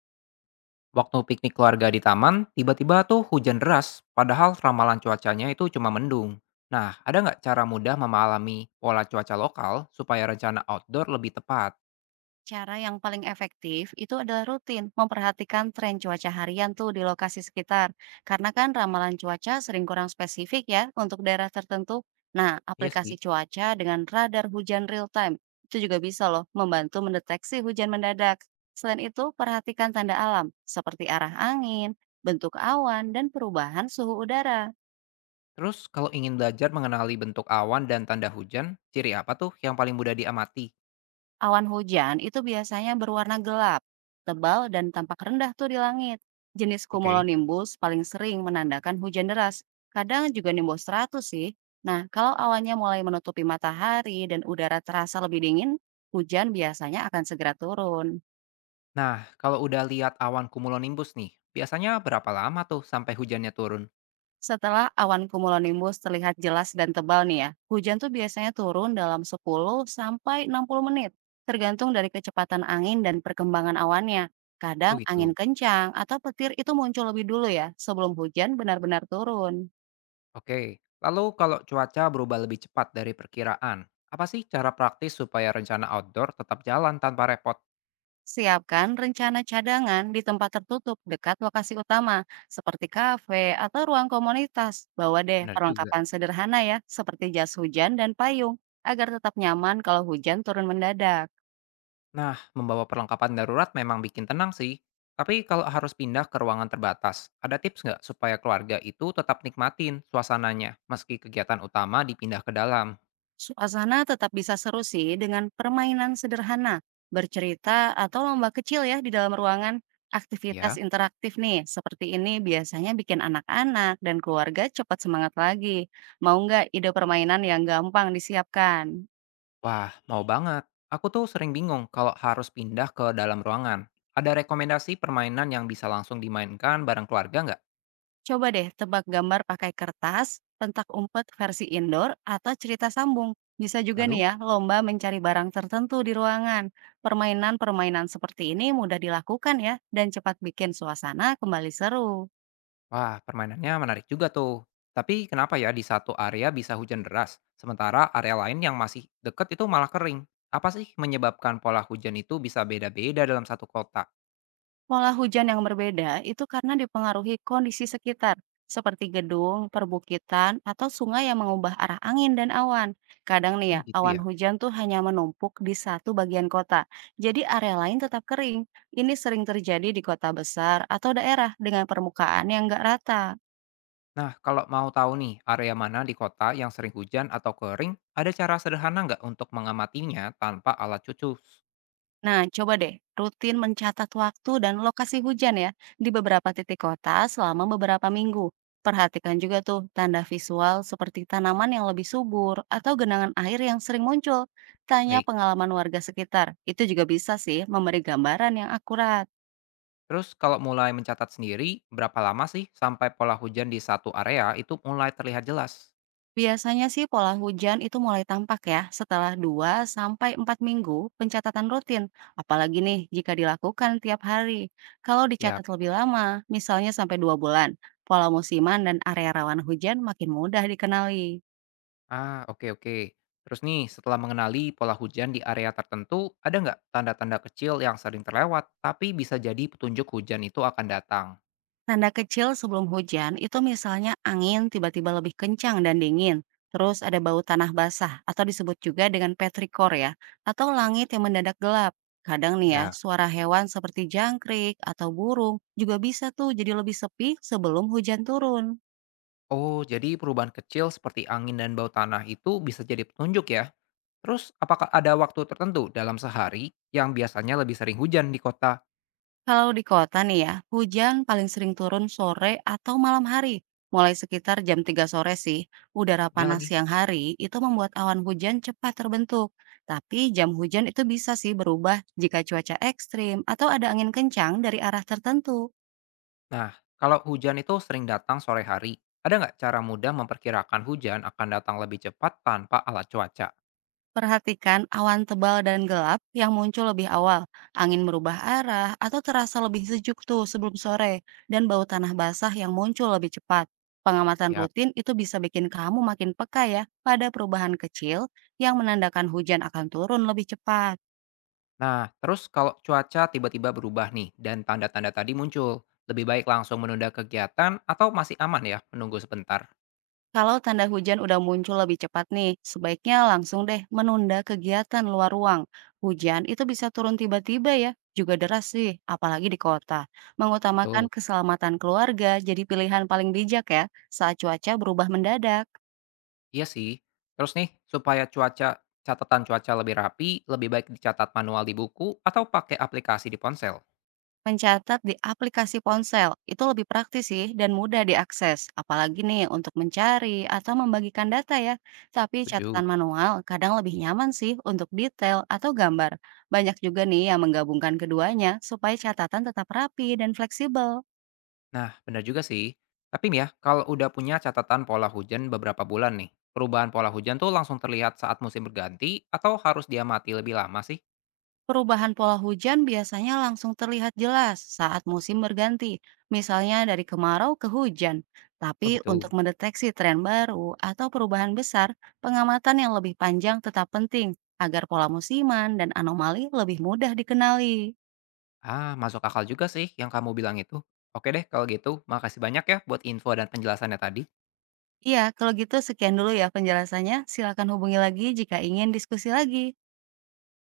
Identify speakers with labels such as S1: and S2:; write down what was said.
S1: Waktu piknik keluarga di taman, tiba-tiba tuh hujan deras, padahal ramalan cuacanya itu cuma mendung. Nah, ada nggak cara mudah memahami pola cuaca lokal supaya rencana outdoor lebih tepat?
S2: Cara yang paling efektif itu adalah rutin memperhatikan tren cuaca harian tuh di lokasi sekitar. Karena kan ramalan cuaca sering kurang spesifik ya untuk daerah tertentu. Nah,
S1: Iya sih.
S2: aplikasi cuaca dengan radar hujan real time itu juga bisa loh membantu mendeteksi hujan mendadak. Selain itu, perhatikan tanda alam seperti arah angin, bentuk awan, dan perubahan suhu udara.
S1: Terus kalau ingin belajar mengenali bentuk awan dan tanda hujan, ciri apa tuh yang paling mudah diamati?
S2: Awan hujan itu biasanya berwarna gelap, tebal dan tampak rendah tuh di langit. Jenis
S1: Oke.
S2: cumulonimbus paling sering menandakan hujan deras, kadang juga nimbus 100 sih. Nah, kalau awannya mulai menutupi matahari dan udara terasa lebih dingin, hujan biasanya akan segera turun.
S1: Nah, kalau udah lihat awan cumulonimbus nih, biasanya berapa lama tuh sampai hujannya turun?
S2: Setelah awan cumulonimbus terlihat jelas dan tebal nih ya, hujan tuh biasanya turun dalam 10 sampai 60 menit, tergantung dari kecepatan angin dan perkembangan awannya.
S1: Oh
S2: Kadang angin
S1: gitu.
S2: kencang atau petir itu muncul lebih dulu ya, sebelum hujan benar-benar turun.
S1: Oke, lalu kalau cuaca berubah lebih cepat dari perkiraan, apa sih cara praktis supaya rencana outdoor tetap jalan tanpa repot?
S2: Siapkan rencana cadangan di tempat tertutup dekat lokasi utama, seperti kafe atau ruang komunitas. Bawa deh
S1: Benar juga.
S2: perlengkapan sederhana ya, seperti jas hujan dan payung, agar tetap nyaman kalau hujan turun mendadak.
S1: Nah, membawa perlengkapan darurat memang bikin tenang sih. Tapi kalau harus pindah ke ruangan terbatas, ada tips nggak supaya keluarga itu tetap nikmatin suasananya meski kegiatan utama dipindah ke dalam?
S2: Suasana tetap bisa seru sih dengan permainan sederhana, bercerita, atau lomba kecil ya di dalam ruangan. Aktivitas
S1: Ya,
S2: interaktif nih, seperti ini biasanya bikin anak-anak dan keluarga cepat semangat lagi. Mau nggak ide permainan yang gampang disiapkan?
S1: wah mau banget. Aku tuh sering bingung kalau harus pindah ke dalam ruangan. Ada rekomendasi permainan yang bisa langsung dimainkan bareng keluarga nggak?
S2: Coba deh tebak gambar pakai kertas, pentak umpet versi indoor, atau cerita sambung. Bisa juga nih
S1: Lalu?
S2: ya, lomba mencari barang tertentu di ruangan. Permainan-permainan seperti ini mudah dilakukan ya, dan cepat bikin suasana kembali seru.
S1: Wah, permainannya menarik juga tuh. Tapi kenapa ya di satu area bisa hujan deras, sementara area lain yang masih deket itu malah kering? Apa sih menyebabkan pola hujan itu bisa beda-beda dalam satu kota?
S2: Pola hujan yang berbeda itu karena dipengaruhi kondisi sekitar, seperti gedung, perbukitan, atau sungai yang mengubah arah angin dan awan. Kadang nih ya,
S1: Hmm, gitu
S2: awan
S1: ya.
S2: hujan tuh hanya menumpuk di satu bagian kota, jadi area lain tetap kering. Ini sering terjadi di kota besar atau daerah dengan permukaan yang nggak rata.
S1: Nah, kalau mau tahu nih area mana di kota yang sering hujan atau kering, ada cara sederhana nggak untuk mengamatinya tanpa alat cucus?
S2: Nah, coba deh rutin mencatat waktu dan lokasi hujan ya di beberapa titik kota selama beberapa minggu. Perhatikan juga tuh tanda visual seperti tanaman yang lebih subur atau genangan air yang sering muncul. Tanya
S1: Baik.
S2: pengalaman warga sekitar. Itu juga bisa sih memberi gambaran yang akurat.
S1: Terus kalau mulai mencatat sendiri, berapa lama sih sampai pola hujan di satu area itu mulai terlihat jelas?
S2: Biasanya sih pola hujan itu mulai tampak ya setelah 2 sampai 4 minggu pencatatan rutin. Apalagi nih jika dilakukan tiap hari. Kalau
S1: Ya.
S2: dicatat lebih lama, misalnya sampai 2 bulan, pola musiman dan area rawan hujan makin mudah dikenali.
S1: Ah, oke oke. Terus nih, setelah mengenali pola hujan di area tertentu, ada nggak tanda-tanda kecil yang sering terlewat, tapi bisa jadi petunjuk hujan itu akan datang?
S2: Tanda kecil sebelum hujan itu misalnya angin tiba-tiba lebih kencang dan dingin, terus ada bau tanah basah atau disebut juga dengan petrikor ya, atau langit yang mendadak gelap. Kadang nih ya,
S1: Ya.
S2: suara hewan seperti jangkrik atau burung juga bisa tuh jadi lebih sepi sebelum hujan turun.
S1: Oh, jadi perubahan kecil seperti angin dan bau tanah itu bisa jadi petunjuk ya. Terus, apakah ada waktu tertentu dalam sehari yang biasanya lebih sering hujan di kota?
S2: Kalau di kota nih ya, hujan paling sering turun sore atau malam hari, mulai sekitar jam 3 sore sih. Udara
S1: Iya
S2: panas
S1: lagi.
S2: siang hari itu membuat awan hujan cepat terbentuk. Tapi jam hujan itu bisa sih berubah jika cuaca ekstrim atau ada angin kencang dari arah tertentu.
S1: Nah, kalau hujan itu sering datang sore hari, ada nggak cara mudah memperkirakan hujan akan datang lebih cepat tanpa alat cuaca?
S2: Perhatikan awan tebal dan gelap yang muncul lebih awal, angin berubah arah, atau terasa lebih sejuk tuh sebelum sore, dan bau tanah basah yang muncul lebih cepat. Pengamatan
S1: Siap.
S2: rutin itu bisa bikin kamu makin peka ya pada perubahan kecil yang menandakan hujan akan turun lebih cepat.
S1: Nah, terus kalau cuaca tiba-tiba berubah nih dan tanda-tanda tadi muncul, lebih baik langsung menunda kegiatan atau masih aman ya menunggu sebentar?
S2: Kalau tanda hujan udah muncul lebih cepat nih, sebaiknya langsung deh menunda kegiatan luar ruang. Hujan itu bisa turun tiba-tiba ya, juga deras sih, apalagi di kota. Mengutamakan
S1: Betul.
S2: keselamatan keluarga jadi pilihan paling bijak ya saat cuaca berubah mendadak.
S1: Iya sih. Terus nih, supaya cuaca catatan cuaca lebih rapi, lebih baik dicatat manual di buku atau pakai aplikasi di ponsel.
S2: Mencatat di aplikasi ponsel itu lebih praktis sih dan mudah diakses, apalagi nih untuk mencari atau membagikan data ya. Tapi
S1: Setuju.
S2: catatan manual kadang lebih nyaman sih untuk detail atau gambar. Banyak juga nih yang menggabungkan keduanya supaya catatan tetap rapi dan fleksibel.
S1: Nah, benar juga sih. Tapi nih ya, kalau udah punya catatan pola hujan beberapa bulan nih, perubahan pola hujan tuh langsung terlihat saat musim berganti atau harus diamati lebih lama sih?
S2: Perubahan pola hujan biasanya langsung terlihat jelas saat musim berganti, misalnya dari kemarau ke hujan. Tapi
S1: Oh
S2: untuk
S1: gitu.
S2: mendeteksi tren baru atau perubahan besar, pengamatan yang lebih panjang tetap penting agar pola musiman dan anomali lebih mudah dikenali.
S1: Ah, masuk akal juga sih yang kamu bilang itu. Oke deh kalau gitu, makasih banyak ya buat info dan penjelasannya tadi.
S2: Iya, kalau gitu sekian dulu ya penjelasannya. Silakan hubungi lagi jika ingin diskusi lagi.